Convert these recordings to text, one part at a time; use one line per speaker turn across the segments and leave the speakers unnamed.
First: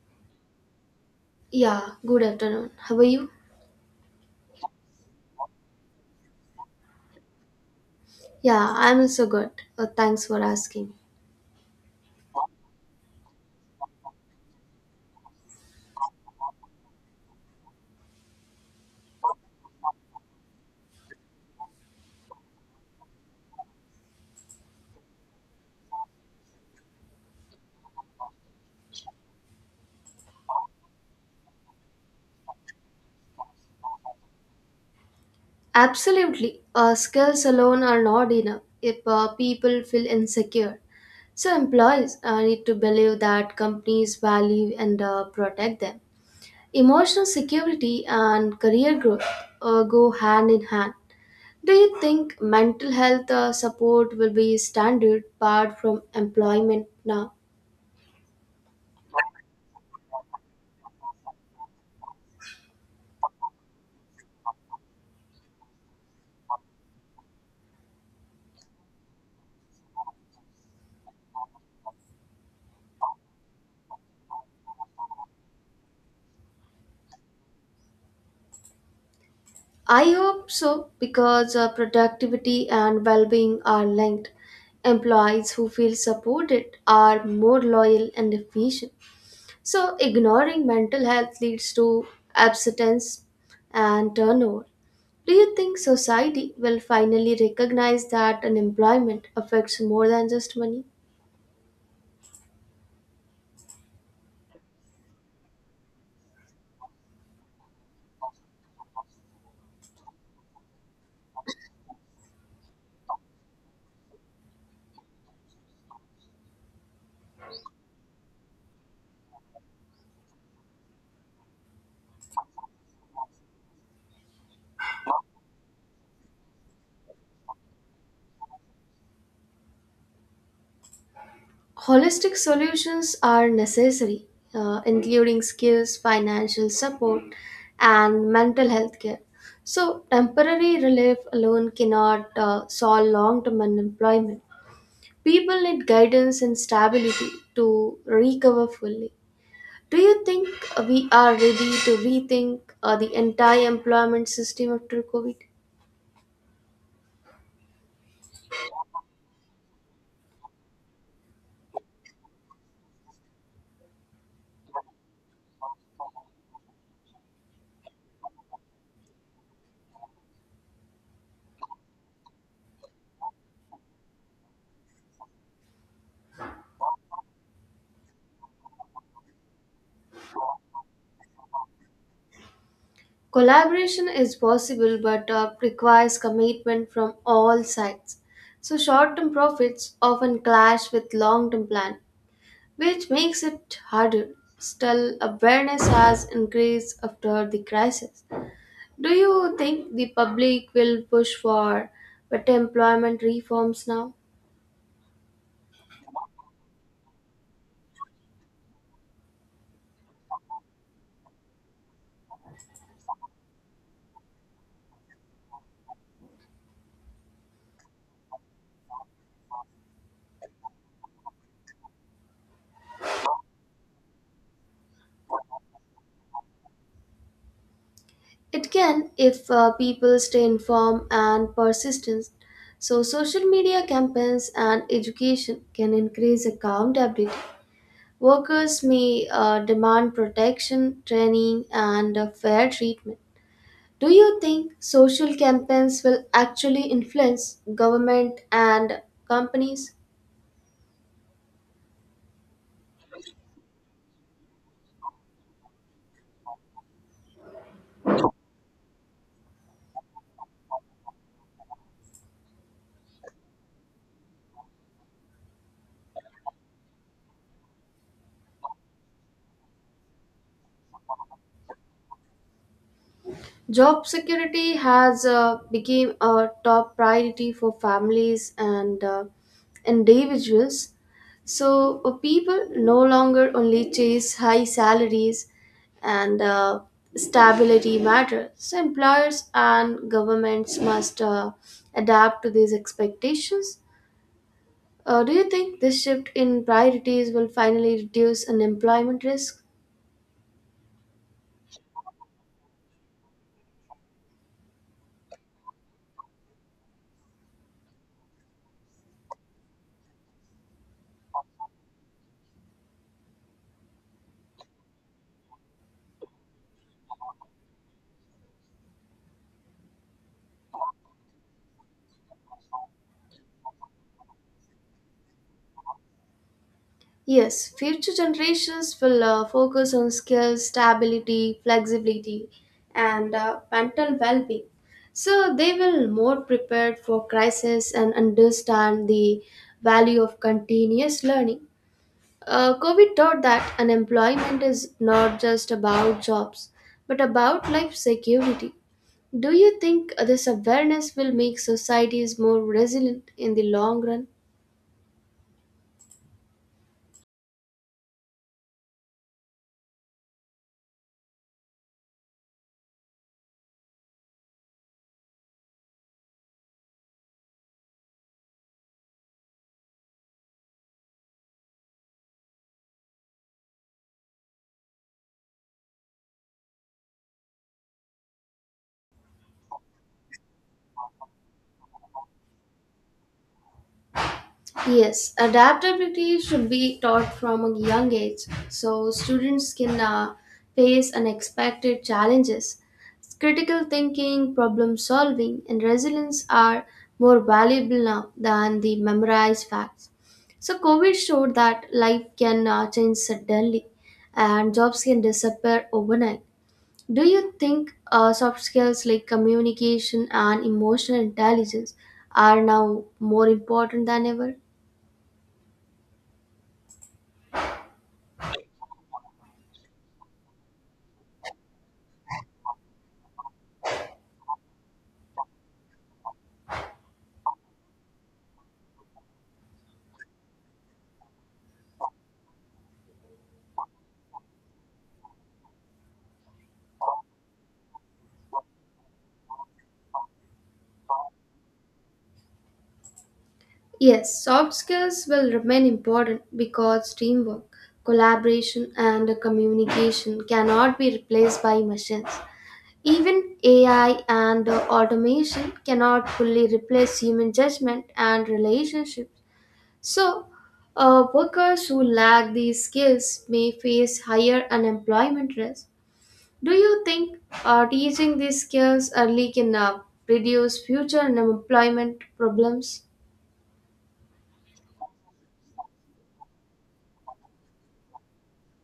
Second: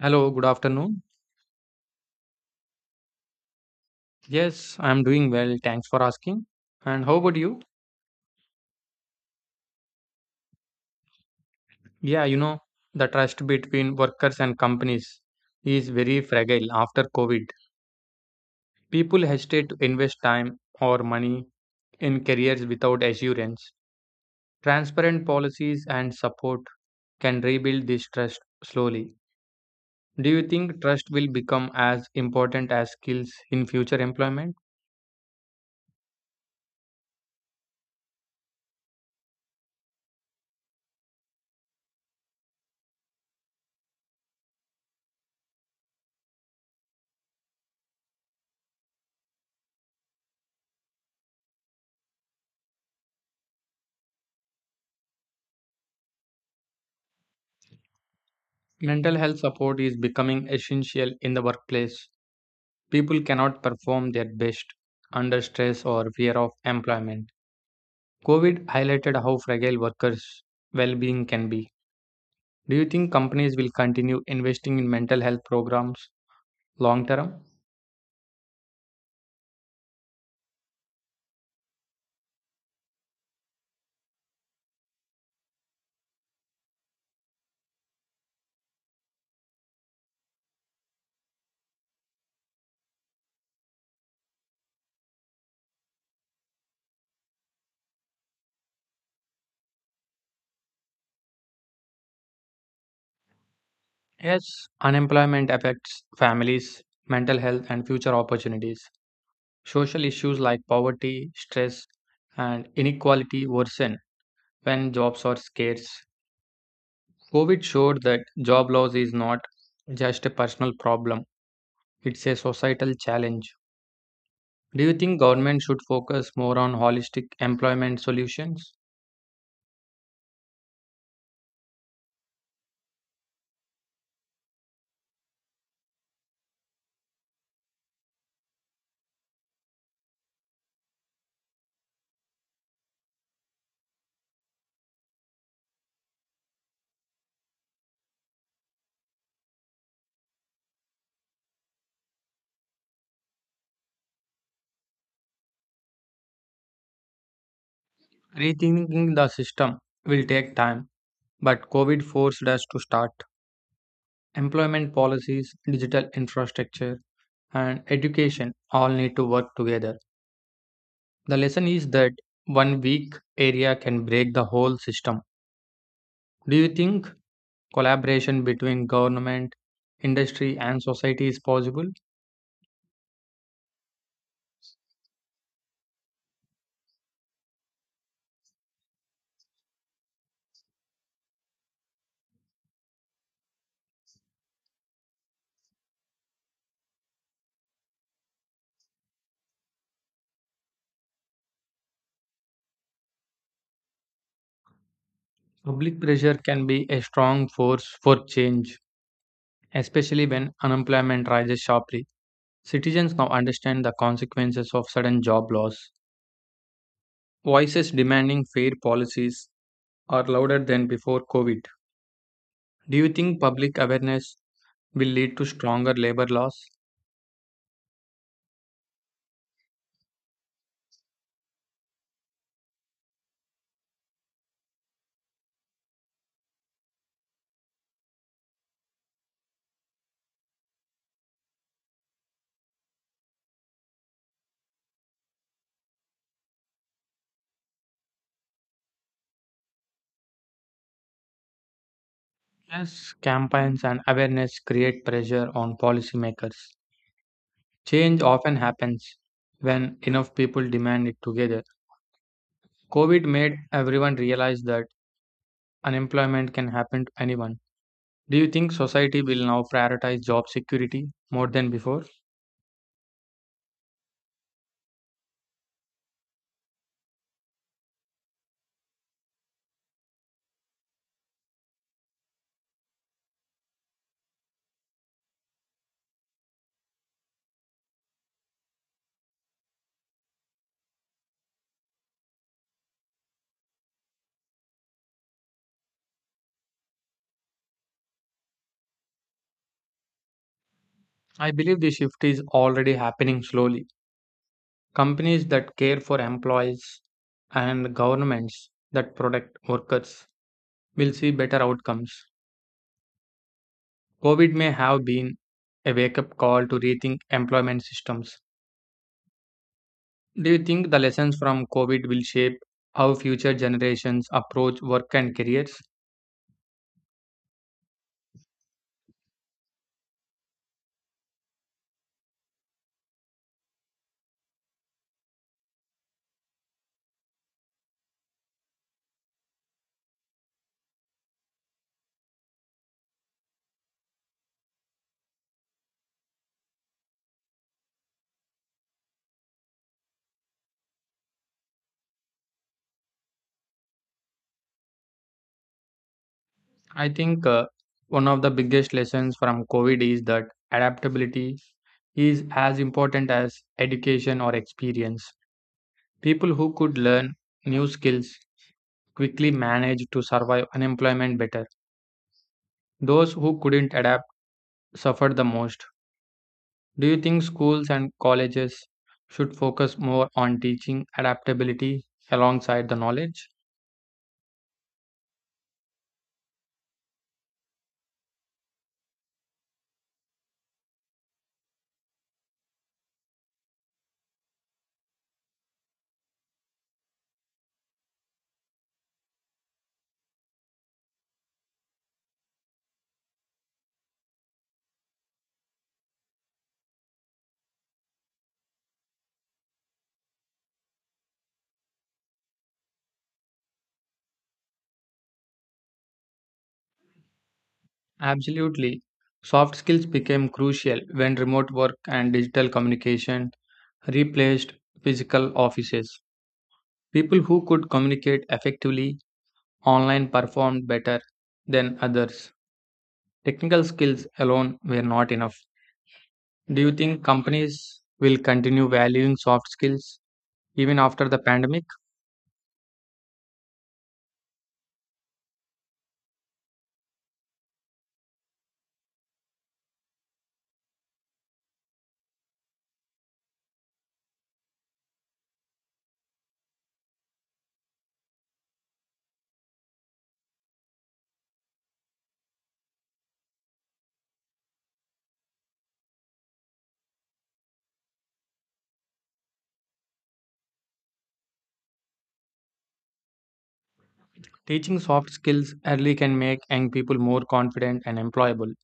Hello, good afternoon.
Yeah, good afternoon. How are you?
Yes, I'm doing well. Thanks for asking. And how about you?
Yeah, I'm also good. Thanks for asking.
Yeah, you know, the trust between workers and companies is very fragile after COVID. People hesitate to invest time or money in careers without assurance. Transparent policies and support can rebuild this trust slowly. Do you think trust will become as important as skills in future employment?
Absolutely. Skills alone are not enough if people feel insecure. So, employees need to believe that companies value and protect them. Emotional security and career growth go hand in hand. Do you think mental health support will be standard part from employment now?
Mental health support is becoming essential in the workplace. People cannot perform their best under stress or fear of employment. COVID highlighted how fragile workers' well being can be. Do you think companies will continue investing in mental health programs long term?
I hope so because productivity and well being are linked. Employees who feel supported are more loyal and efficient. So, ignoring mental health leads to abstinence and turnover. Do you think society will finally recognize that unemployment affects more than just money?
Yes, unemployment affects families, mental health, and future opportunities. Social issues like poverty, stress, and inequality worsen when jobs are scarce. COVID showed that job loss is not just a personal problem, it's a societal challenge. Do you think government should focus more on holistic employment solutions?
Holistic solutions are necessary, including skills, financial support, and mental health care. So, temporary relief alone cannot solve long term unemployment. People need guidance and stability to recover fully. Do you think we are ready to rethink the entire employment system after COVID?
Rethinking the system will take time, but COVID forced us to start. Employment policies, digital infrastructure, and education all need to work together. The lesson is that one weak area can break the whole system. Do you think collaboration between government, industry, and society is possible?
Collaboration is possible but requires commitment from all sides. So, short term profits often clash with long term plan, which makes it harder. Still, awareness has increased after the crisis. Do you think the public will push for better employment reforms now?
Public pressure can be a strong force for change, especially when unemployment rises sharply. Citizens now understand the consequences of sudden job loss. Voices demanding fair policies are louder than before COVID. Do you think public awareness will lead to stronger labor laws?
It can if people stay informed and persistent. So, social media campaigns and education can increase accountability. Workers may demand protection, training, and fair treatment. Do you think social campaigns will actually influence government and companies?
Yes, campaigns and awareness create pressure on policymakers. Change often happens when enough people demand it together. COVID made everyone realize that unemployment can happen to anyone. Do you think society will now prioritize job security more than before?
Job security has become a top priority for families and individuals. So people no longer only chase high salaries and stability matters. So employers and governments must adapt to these expectations. Do you think this shift in priorities will finally reduce unemployment risk?
I believe the shift is already happening slowly. Companies that care for employees and governments that protect workers will see better outcomes. COVID may have been a wake up call to rethink employment systems. Do you think the lessons from COVID will shape how future generations approach work and careers?
Yes, future generations will focus on skills, stability, flexibility, and mental well being. So they will more prepared for crisis and understand the value of continuous learning. COVID taught that unemployment is not just about jobs, but about life security. Do you think this awareness will make societies more resilient in the long run?
I think one of the biggest lessons from COVID is that adaptability is as important as education or experience. People who could learn new skills quickly managed to survive unemployment better. Those who couldn't adapt suffered the most. Do you think schools and colleges should focus more on teaching adaptability alongside the knowledge?
Yes, adaptability should be taught from a young age so students can face unexpected challenges. Critical thinking, problem solving, and resilience are more valuable now than the memorized facts. So, COVID showed that life can change suddenly and jobs can disappear overnight. Do you think soft skills like communication and emotional intelligence are now more important than ever?
Absolutely. Soft skills became crucial when remote work and digital communication replaced physical offices. People who could communicate effectively online performed better than others. Technical skills alone were not enough. Do you think companies will continue valuing soft skills even after the pandemic?
Yes, soft skills will remain important because teamwork, collaboration, and communication cannot be replaced by machines. Even AI and automation cannot fully replace human judgment and relationships. So, workers who lack these skills may face higher unemployment risk. Do you think teaching these skills early can reduce future unemployment problems?
Teaching soft skills early can make young people more confident and employable.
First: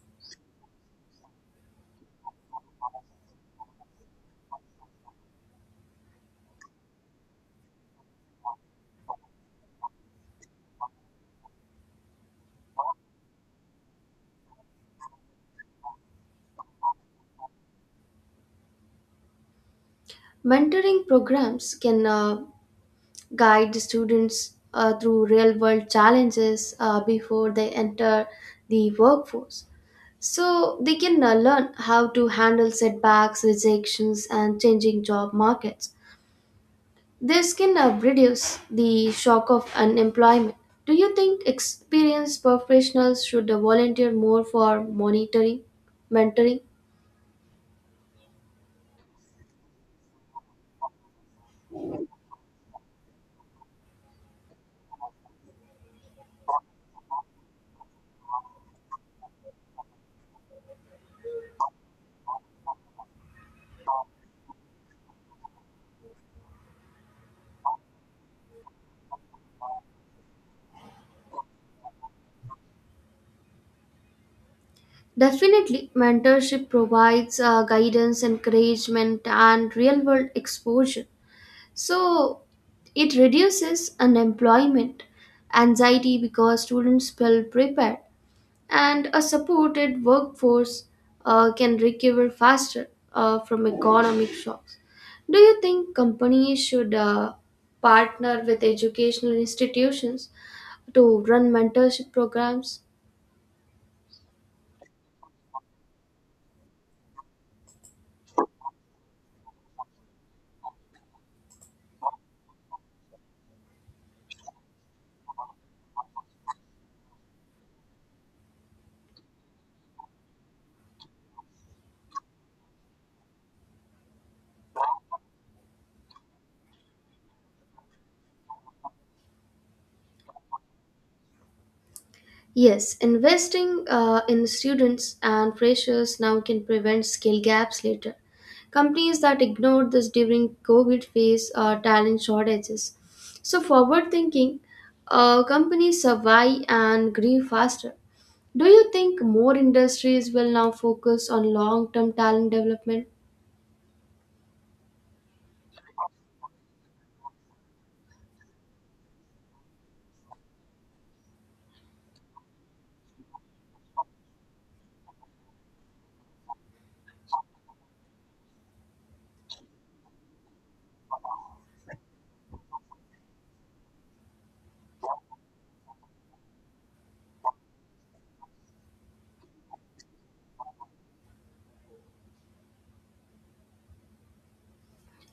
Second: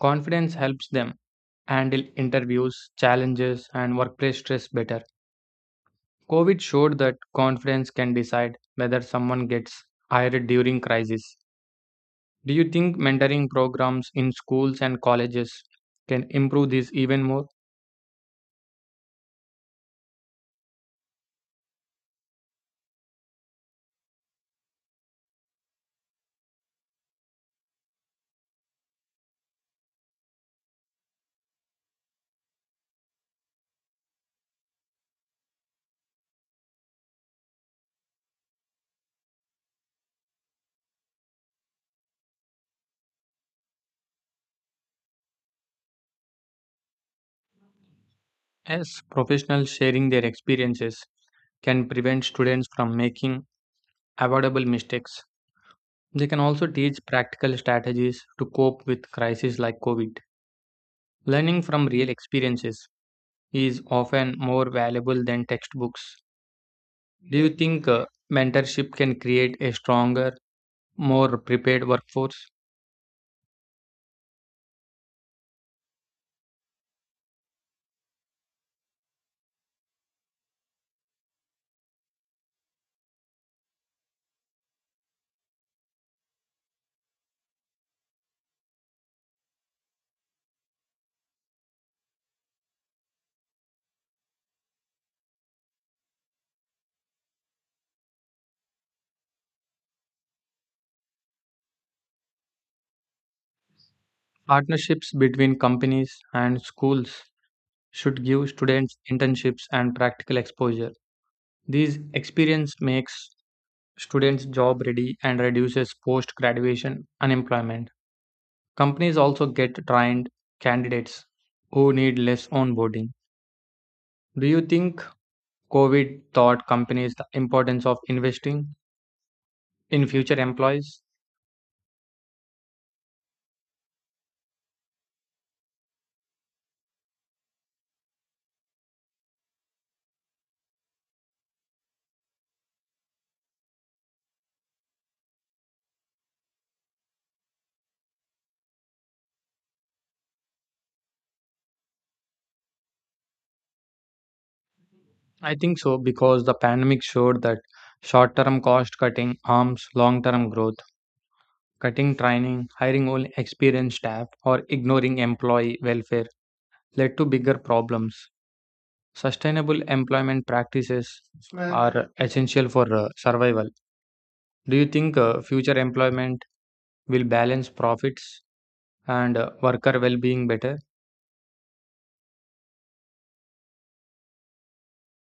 Confidence helps them handle interviews, challenges, and workplace stress better. COVID showed that confidence can decide whether someone gets hired during crisis. Do you think mentoring programs in schools and colleges can improve this even more?
Mentoring programs can guide the students through real world challenges before they enter the workforce. So they can learn how to handle setbacks, rejections, and changing job markets. This can reduce the shock of unemployment. Do you think experienced professionals should volunteer more for mentoring?
As professionals sharing their experiences can prevent students from making avoidable mistakes. They can also teach practical strategies to cope with crises like COVID. Learning from real experiences is often more valuable than textbooks. Do you think mentorship can create a stronger, more prepared workforce?
Definitely, mentorship provides guidance, encouragement, and real world exposure. So, it reduces unemployment, anxiety because students feel prepared, and a supported workforce can recover faster from economic shocks. Do you think companies should partner with educational institutions to run mentorship programs?
Partnerships between companies and schools should give students internships and practical exposure. This experience makes students job ready and reduces post graduation unemployment. Companies also get trained candidates who need less onboarding. Do you think COVID taught companies the importance of investing in future employees?
Yes, investing in students and freshers now can prevent skill gaps later. Companies that ignored this during COVID face talent shortages. So, forward thinking, companies survive and grow faster. Do you think more industries will now focus on long term talent development?
I think so because the pandemic showed that short term cost cutting harms long term growth. Cutting training, hiring only experienced staff, or ignoring employee welfare led to bigger problems. Sustainable employment practices are essential for survival. Do you think future employment will balance profits and worker well being better?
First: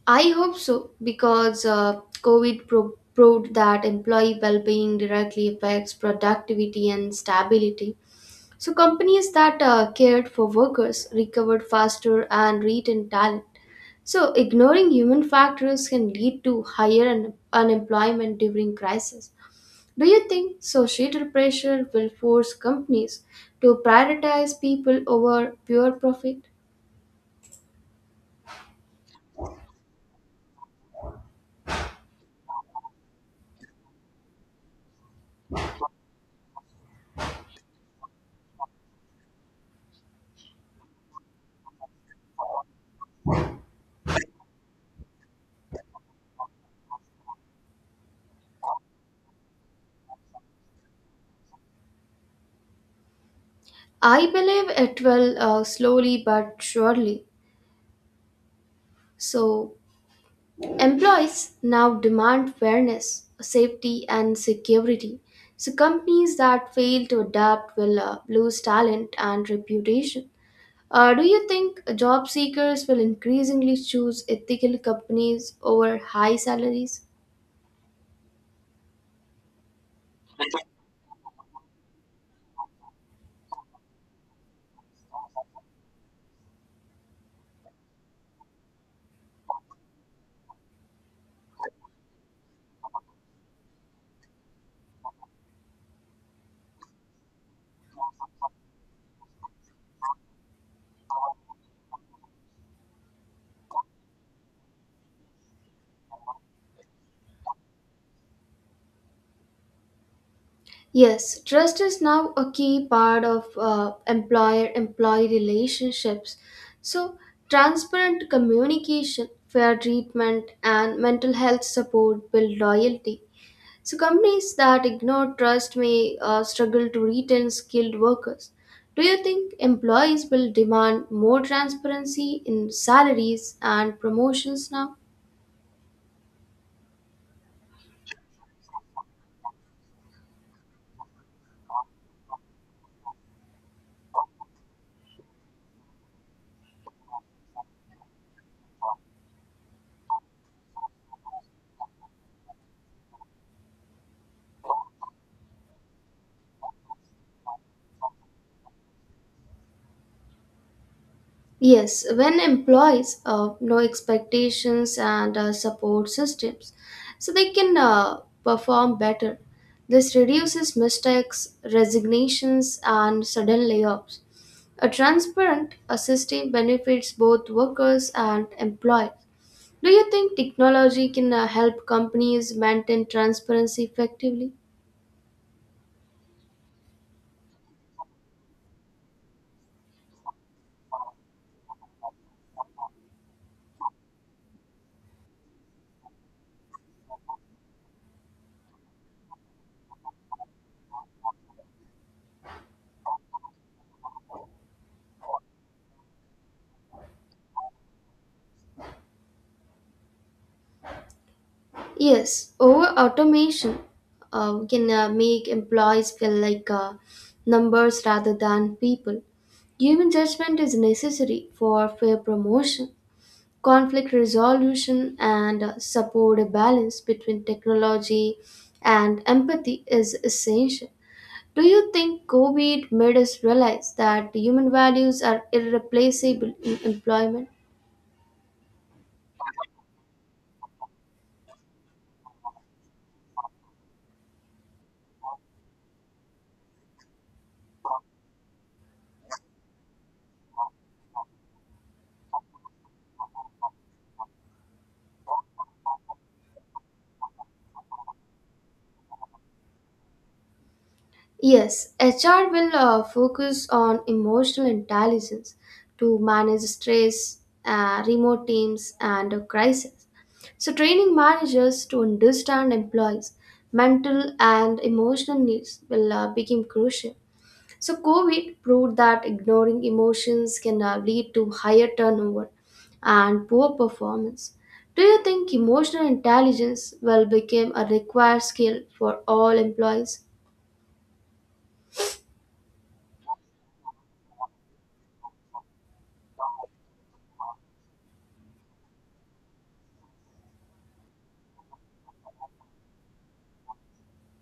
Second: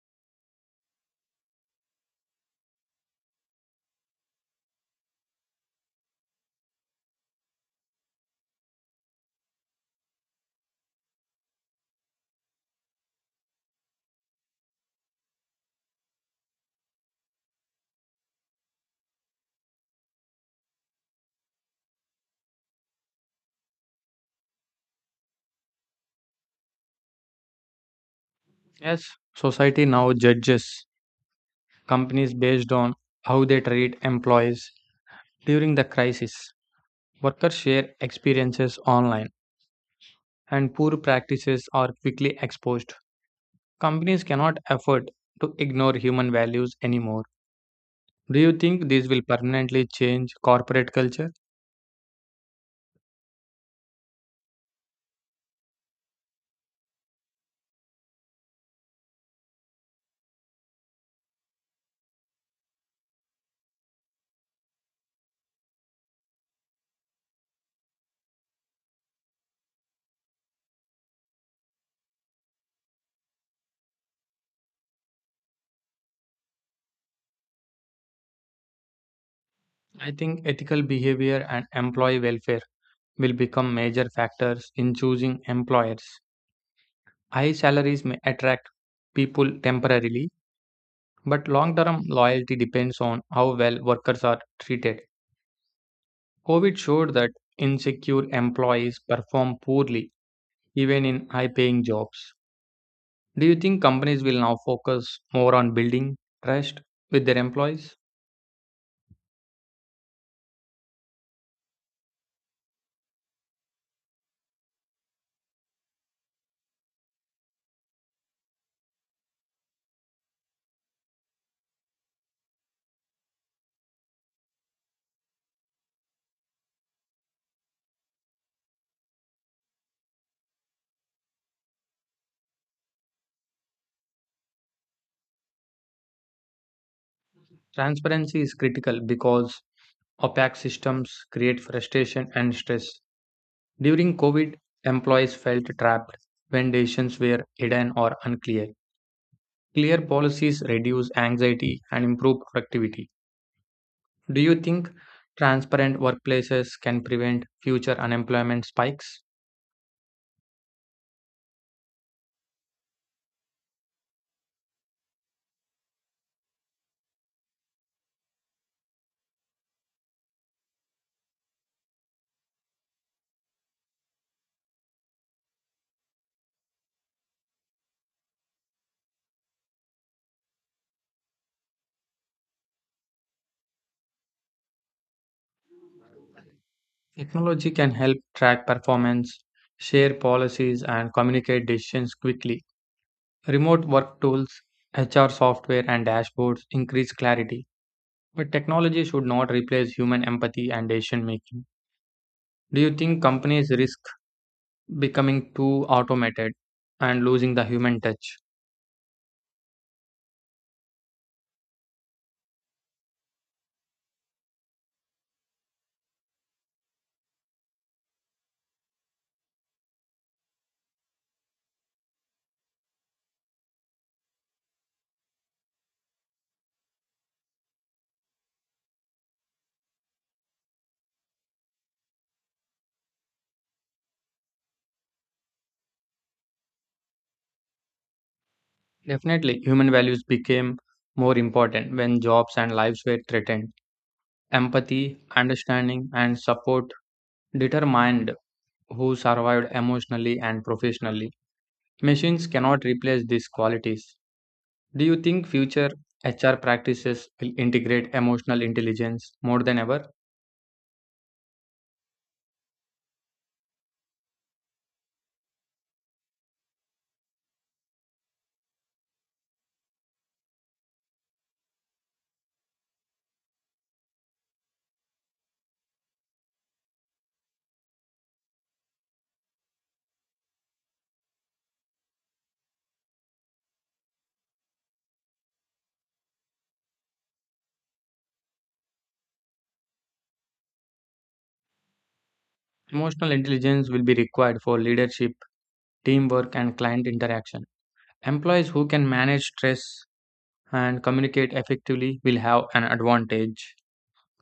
I hope so because COVID proved that employee well being directly affects productivity and stability. So, companies that cared for workers recovered faster and retained talent. So, ignoring human factors can lead to higher unemployment during crisis. Do you think societal pressure will force companies to prioritize people over pure profit?
Yes, society now judges companies based on how they treat employees. During the crisis, workers share experiences online and poor practices are quickly exposed. Companies cannot afford to ignore human values anymore. Do you think this will permanently change corporate culture?
I believe it will slowly but surely. So, employees now demand fairness, safety, and security. So, companies that fail to adapt will lose talent and reputation. Do you think job seekers will increasingly choose ethical companies over high salaries?
I think ethical behavior and employee welfare will become major factors in choosing employers. High salaries may attract people temporarily, but long term loyalty depends on how well workers are treated. COVID showed that insecure employees perform poorly even in high paying jobs. Do you think companies will now focus more on building trust with their employees?
Yes, trust is now a key part of employer employee relationships. So, transparent communication, fair treatment, and mental health support build loyalty. So companies that ignore trust may struggle to retain skilled workers. Do you think employees will demand more transparency in salaries and promotions now?
Transparency is critical because opaque systems create frustration and stress. During COVID, employees felt trapped when decisions were hidden or unclear. Clear policies reduce anxiety and improve productivity. Do you think transparent workplaces can prevent future unemployment spikes?
Yes, when employees know expectations and support systems, so they can perform better. This reduces mistakes, resignations, and sudden layoffs. A transparent system benefits both workers and employees. Do you think technology can help companies maintain transparency effectively?
Technology can help track performance, share policies, and communicate decisions quickly. Remote work tools, HR software, and dashboards increase clarity. But technology should not replace human empathy and decision making. Do you think companies risk becoming too automated and losing the human touch?
Yes, over automation we can make employees feel like numbers rather than people. Human judgment is necessary for fair promotion, conflict resolution, and support a balance between technology and empathy is essential. Do you think COVID made us realize that human values are irreplaceable in employment?
Definitely, human values became more important when jobs and lives were threatened. Empathy, understanding, and support determined who survived emotionally and professionally. Machines cannot replace these qualities. Do you think future HR practices will integrate emotional intelligence more than ever?
Yes, HR will focus on emotional intelligence to manage stress, remote teams, and a crisis. So, training managers to understand employees' mental and emotional needs will become crucial. So, COVID proved that ignoring emotions can lead to higher turnover and poor performance. Do you think emotional intelligence will become a required skill for all employees?
Emotional intelligence will be required for leadership, teamwork, and client interaction. Employees who can manage stress and communicate effectively will have an advantage.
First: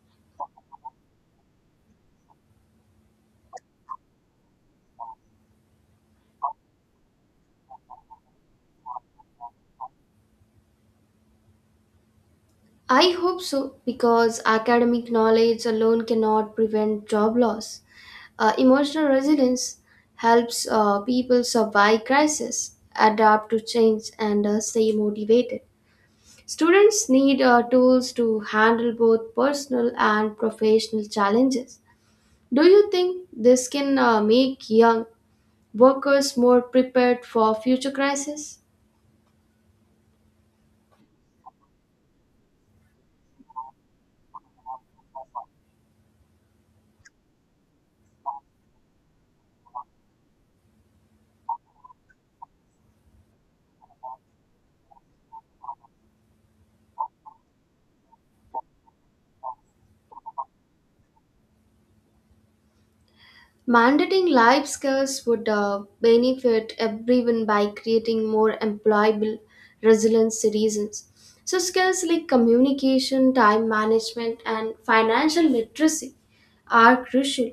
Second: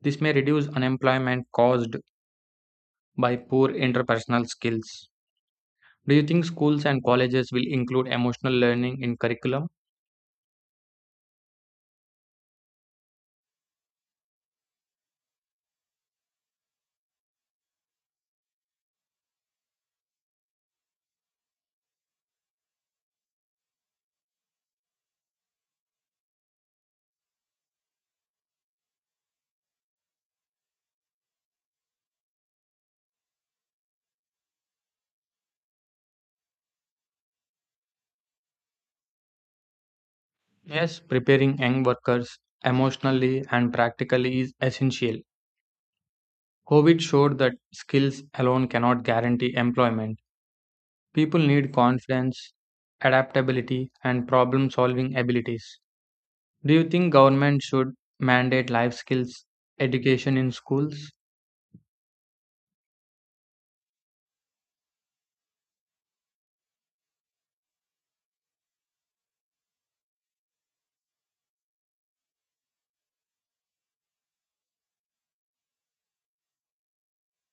This may reduce unemployment caused by poor interpersonal skills. Do you think schools and colleges will include emotional learning in curriculum?
I hope so because academic knowledge alone cannot prevent job loss. Emotional resilience helps people survive crisis, adapt to change, and stay motivated. Students need tools to handle both personal and professional challenges. Do you think this can make young workers more prepared for future crises?
Yes, preparing young workers emotionally and practically is essential. COVID showed that skills alone cannot guarantee employment. People need confidence, adaptability, and problem solving abilities. Do you think government should mandate life skills education in schools?
Mandating life skills would benefit everyone by creating more employable, resilient citizens. So, skills like communication, time management, and financial literacy are crucial.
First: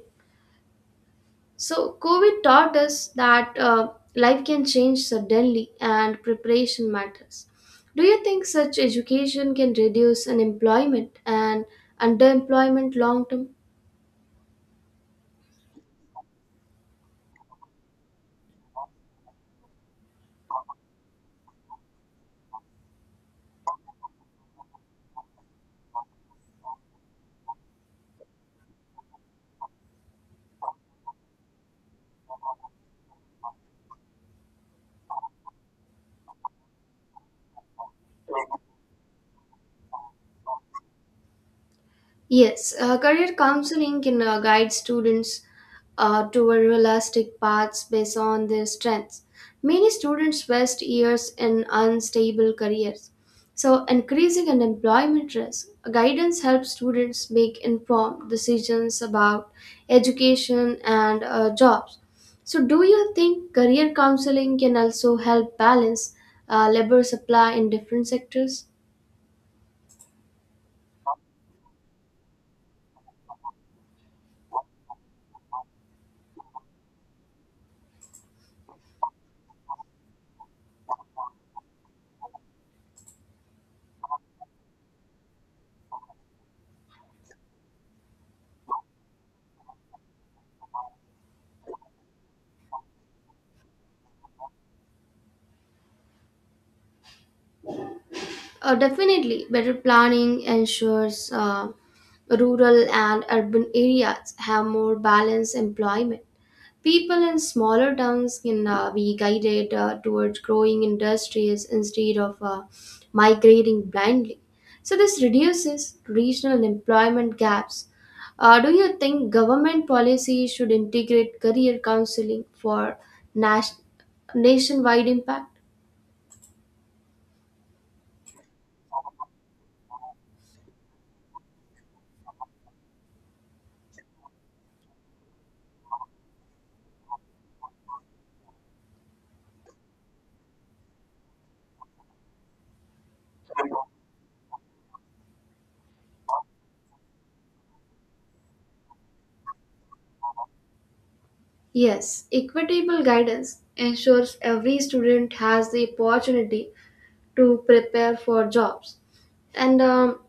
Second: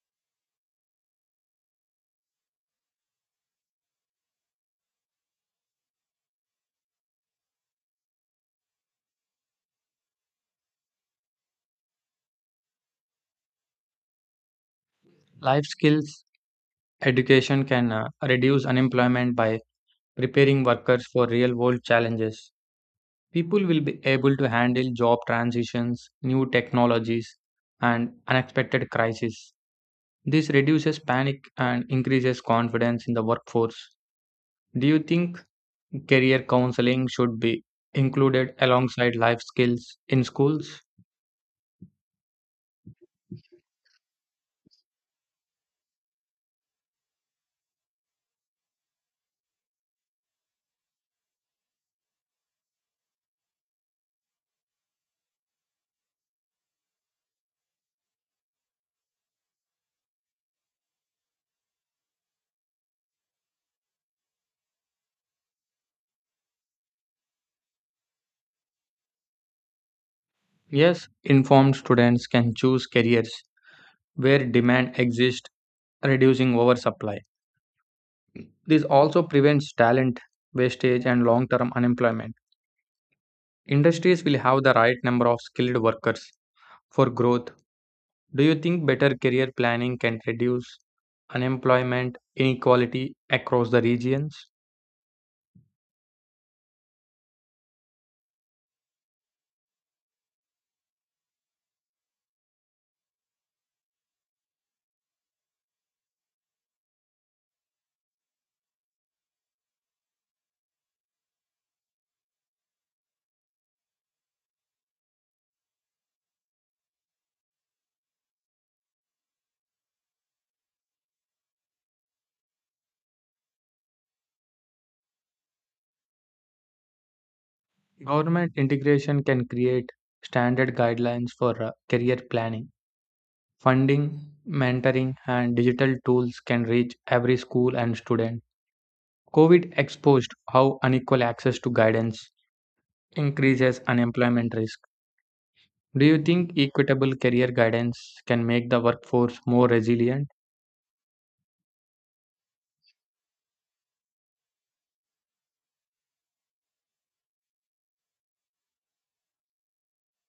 So, COVID taught us that life can change suddenly and preparation matters. Do you think such education can reduce unemployment and underemployment long term?
Life skills education can reduce unemployment by preparing workers for real world challenges. People will be able to handle job transitions, new technologies, and unexpected crises. This reduces panic and increases confidence in the workforce. Do you think career counseling should be included alongside life skills in schools?
Yes, career counseling can guide students toward realistic paths based on their strengths. Many students waste years in unstable careers, so increasing unemployment risk. Guidance helps students make informed decisions about education and jobs. So, do you think career counseling can also help balance labor supply in different sectors?
Yes, informed students can choose careers where demand exists, reducing oversupply. This also prevents talent wastage and long term unemployment. Industries will have the right number of skilled workers for growth. Do you think better career planning can reduce unemployment inequality across the regions?
Definitely, better planning ensures rural and urban areas have more balanced employment. People in smaller towns can be guided towards growing industries instead of migrating blindly. So this reduces regional employment gaps. Do you think government policy should integrate career counseling for nas- nationwide impact?
Government integration can create standard guidelines for career planning. Funding, mentoring, and digital tools can reach every school and student. COVID exposed how unequal access to guidance increases unemployment risk. Do you think equitable career guidance can make the workforce more resilient?
Yes, equitable guidance ensures every student has the opportunity to prepare for jobs, and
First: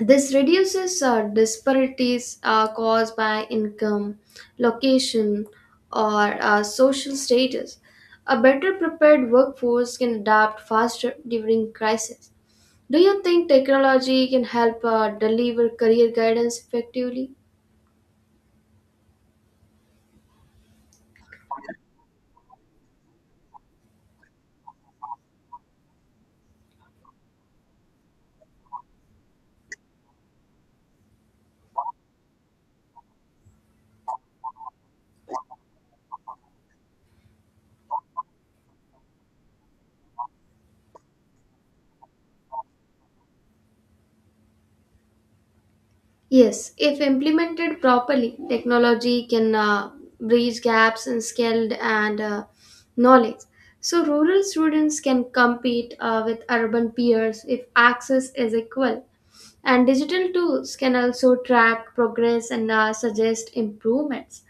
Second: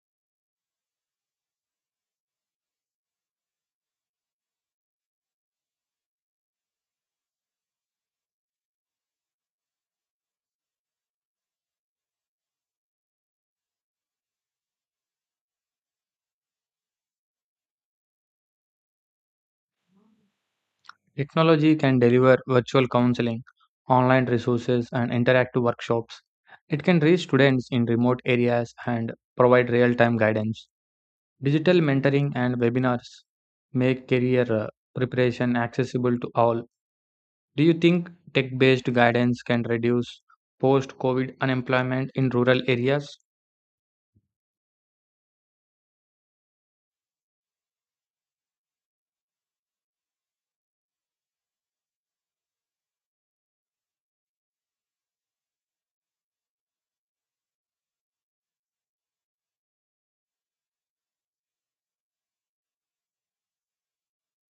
this reduces disparities caused by income, location, or social status. A better prepared workforce can adapt faster during crisis. Do you think technology can help deliver career guidance effectively?
Technology can deliver virtual counseling, online resources, and interactive workshops. It can reach students in remote areas and provide real time guidance. Digital mentoring and webinars make career preparation accessible to all. Do you think tech based guidance can reduce post COVID unemployment in rural areas?
Yes, if implemented properly, technology can bridge gaps in skilled and knowledge. So, rural students can compete with urban peers if access is equal. And digital tools can also track progress and suggest improvements.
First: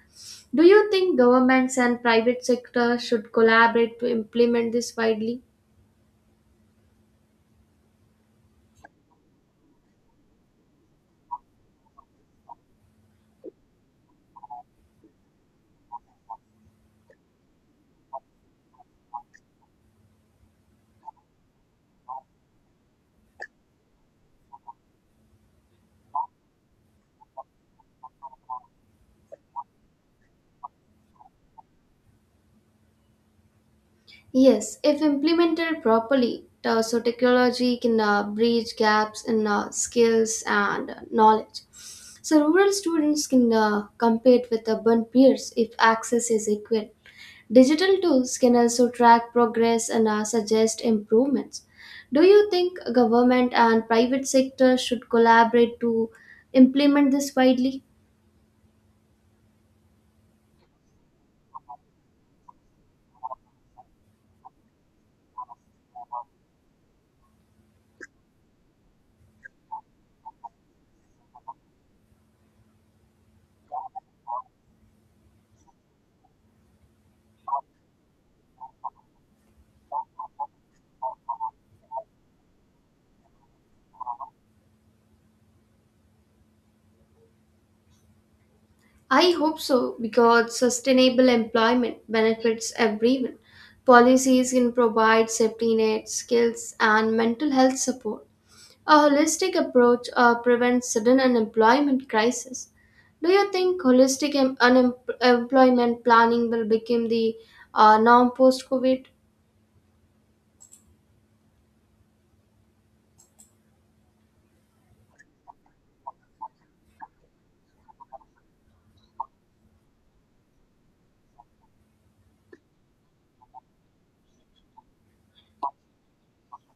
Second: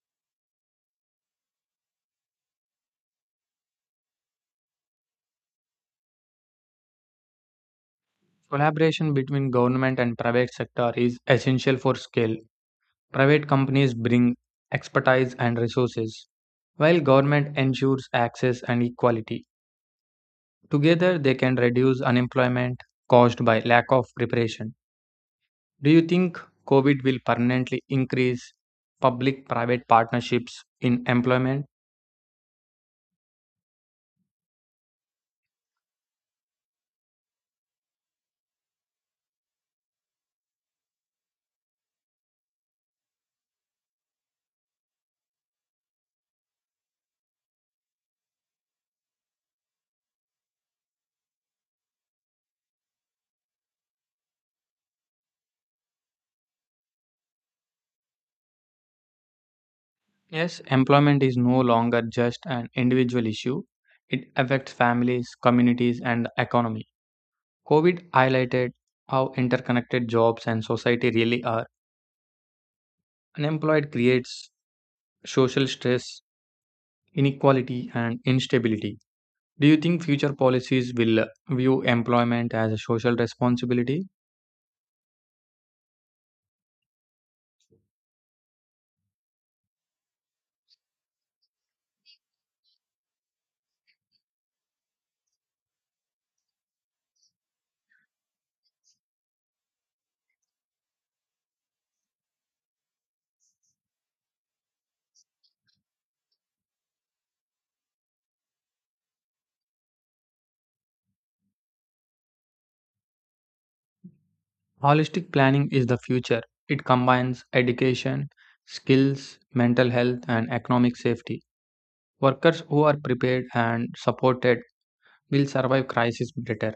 Do you think governments and private sector should collaborate to implement this widely?
Collaboration between government and private sector is essential for scale. Private companies bring expertise and resources, while government ensures access and equality. Together, they can reduce unemployment caused by lack of preparation. Do you think COVID will permanently increase public private partnerships in employment?
Yes, if implemented properly, so technology can bridge gaps in skills and knowledge. So rural students can compete with urban peers if access is equal. Digital tools can also track progress and suggest improvements. Do you think government and private sector should collaborate to implement this widely?
Yes, employment is no longer just an individual issue, it affects families, communities, and the economy. COVID highlighted how interconnected jobs and society really are. Unemployed creates social stress, inequality, and instability. Do you think future policies will view employment as a social responsibility?
I hope so because sustainable employment benefits everyone. Policies can provide safety nets, skills, and mental health support. A holistic approach prevents sudden unemployment crisis. Do you think holistic unemployment planning will become the norm post-COVID?
Holistic planning is the future. It combines education, skills, mental health, and economic safety. Workers who are prepared and supported will survive crisis better.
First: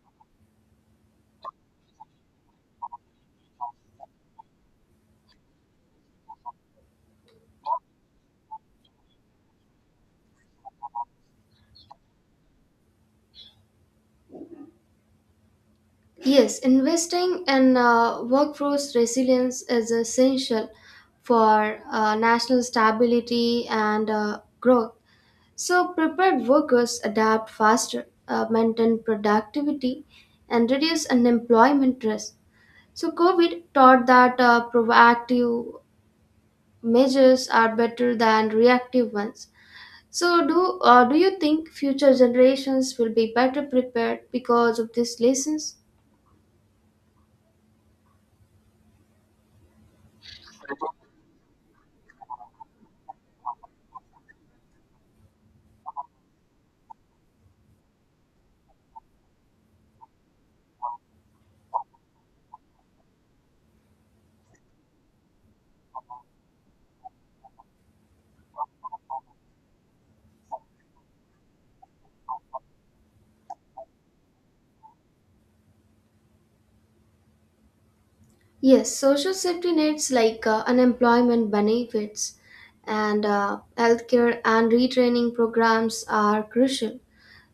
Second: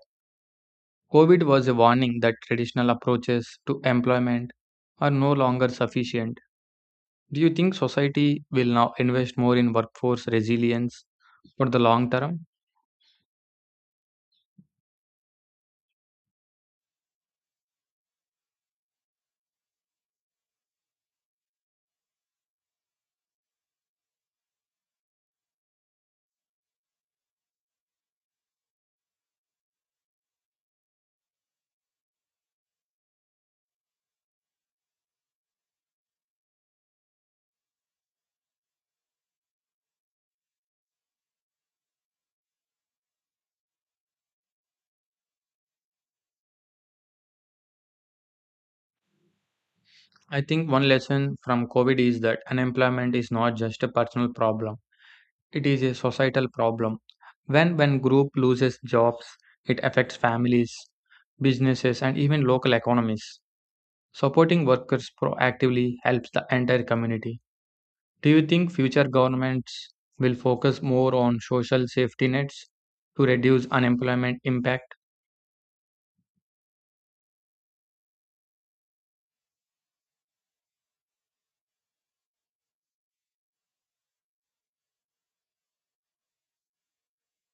COVID was a warning that traditional approaches to employment are no longer sufficient. Do you think society will now invest more in workforce resilience for the long term?
Yes, investing in workforce resilience is essential for national stability and growth. So, prepared workers adapt faster, maintain productivity, and reduce unemployment risk. So, COVID taught that proactive measures are better than reactive ones. So, do you think future generations will be better prepared because of these lessons?
I think one lesson from COVID is that unemployment is not just a personal problem, it is a societal problem. When group loses jobs, it affects families, businesses and even local economies. Supporting workers proactively helps the entire community. Do you think future governments will focus more on social safety nets to reduce unemployment impact?
Yes, social safety nets like unemployment benefits and healthcare and retraining programs are crucial.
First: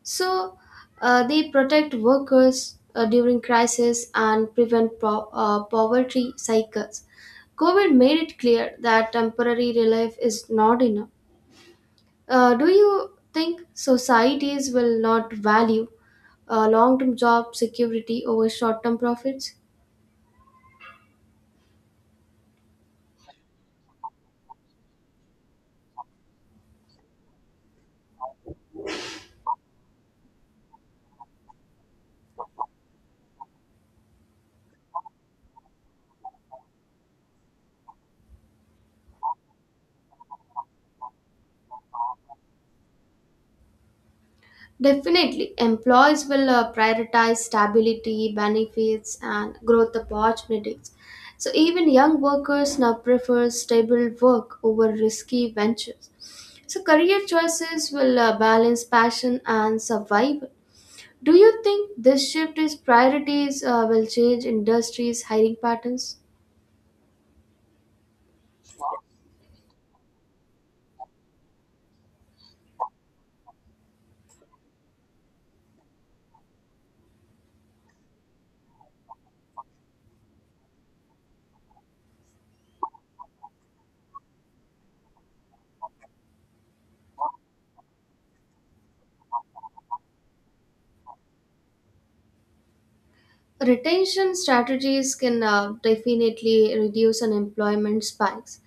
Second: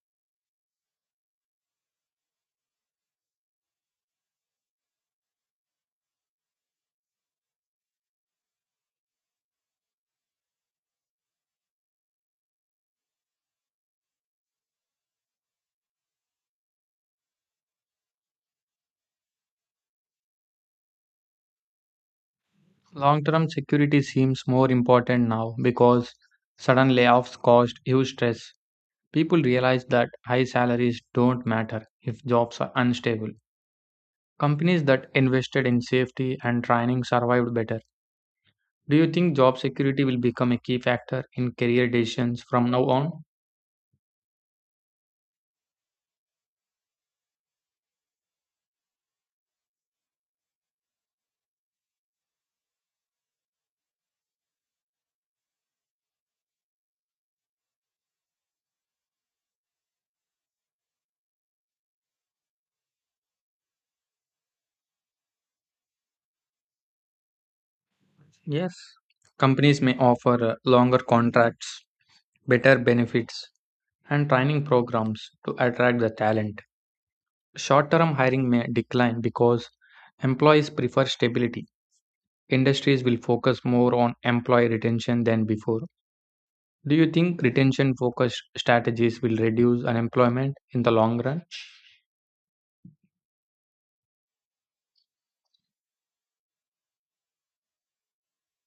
So they protect workers during crisis and prevent poverty cycles. COVID made it clear that temporary relief is not enough. Do you think societies will not value long term job security over short term profits?
Long term security seems more important now because sudden layoffs caused huge stress. People realize that high salaries don't matter if jobs are unstable. Companies that invested in safety and training survived better. Do you think job security will become a key factor in career decisions from now on?
Definitely, employees will prioritize stability, benefits, and growth opportunities. So even young workers now prefer stable work over risky ventures. So career choices will balance passion and survival. Do you think this shift in priorities will change industries' hiring patterns?
Yes. Companies may offer longer contracts, better benefits, and training programs to attract the talent. Short term hiring may decline because employees prefer stability. Industries will focus more on employee retention than before. Do you think retention focused strategies will reduce unemployment in the long run?
Retention strategies can definitely reduce unemployment spikes.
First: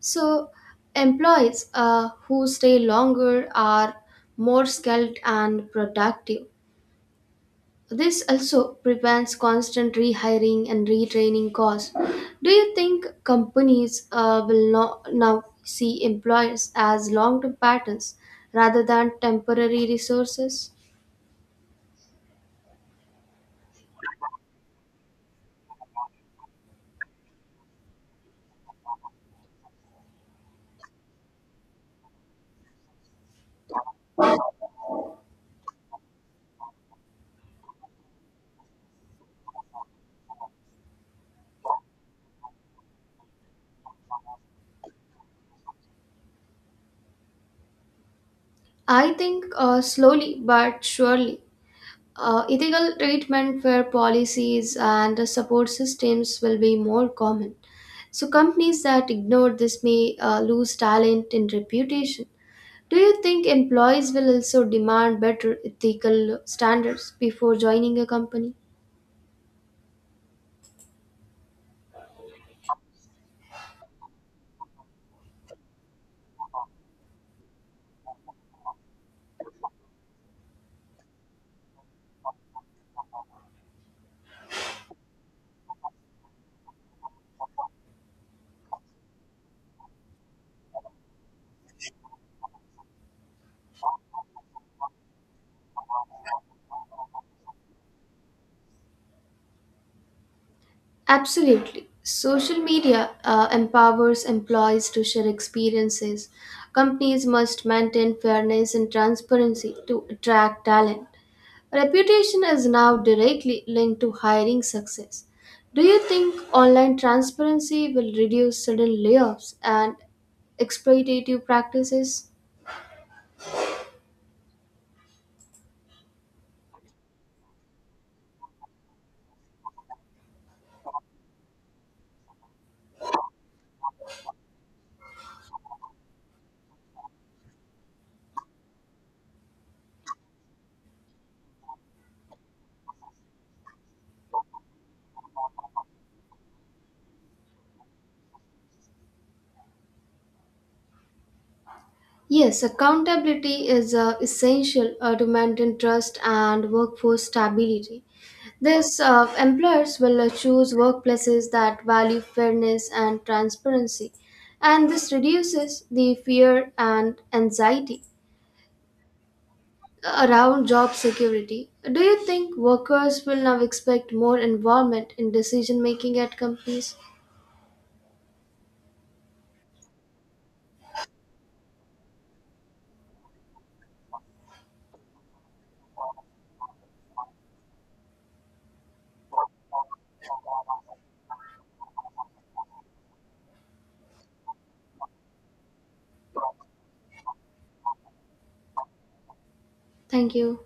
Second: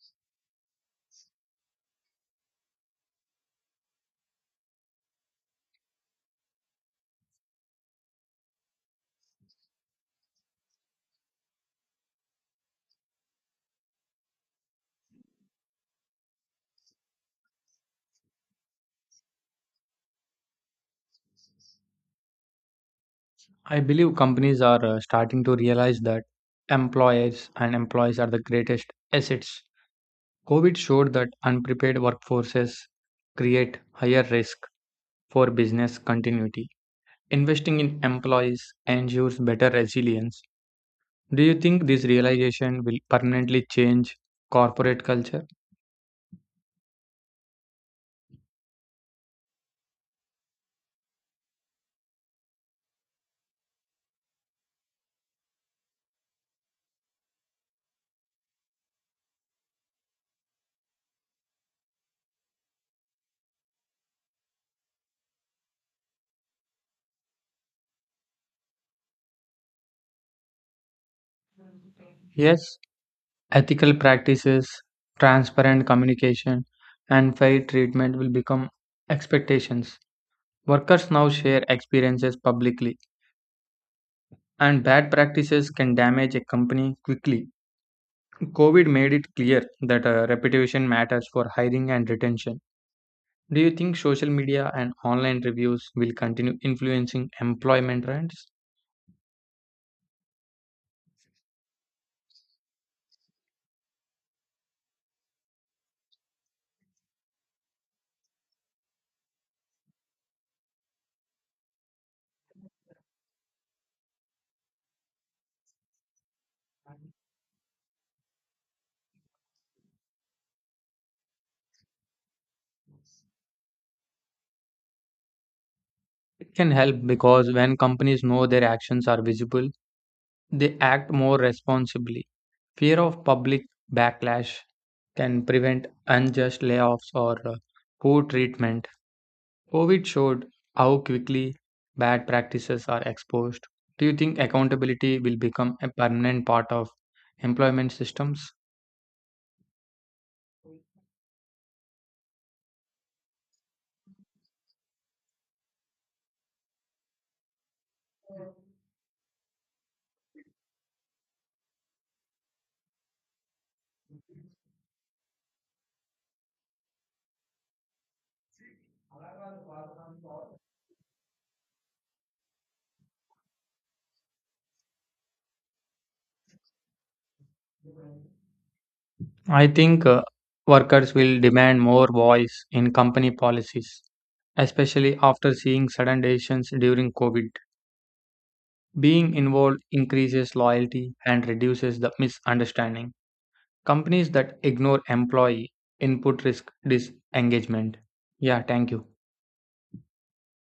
So, employees who stay longer are more skilled and productive. This also prevents constant rehiring and retraining costs. Do you think companies will now see employers as long term patterns rather than temporary resources?
I believe companies are starting to realize that employers and employees are the greatest assets. COVID showed that unprepared workforces create higher risk for business continuity. Investing in employees ensures better resilience. Do you think this realization will permanently change corporate culture?
I think slowly but surely ethical treatment where policies and the support systems will be more common. So, companies that ignore this may lose talent and reputation. Do you think employees will also demand better ethical standards before joining a company?
Yes, ethical practices, transparent communication, and fair treatment will become expectations. Workers now share experiences publicly, and bad practices can damage a company quickly. COVID made it clear that reputation matters for hiring and retention. Do you think social media and online reviews will continue influencing employment trends?
Absolutely. Social media empowers employees to share experiences. Companies must maintain fairness and transparency to attract talent. Reputation is now directly linked to hiring success. Do you think online transparency will reduce sudden layoffs and exploitative practices?
It can help because when companies know their actions are visible, they act more responsibly. Fear of public backlash can prevent unjust layoffs or poor treatment. COVID showed how quickly bad practices are exposed. Do you think accountability will become a permanent part of employment systems?
Yes, accountability is essential to maintain trust and workforce stability. This employers will choose workplaces that value fairness and transparency, and this reduces the fear and anxiety around job security. Do you think workers will now expect more involvement in decision making at companies?
I think workers will demand more voice in company policies, especially after seeing sudden decisions during COVID. Being involved increases loyalty and reduces the misunderstanding. Companies that ignore employee input risk disengagement. Yeah, thank you.
Thank you.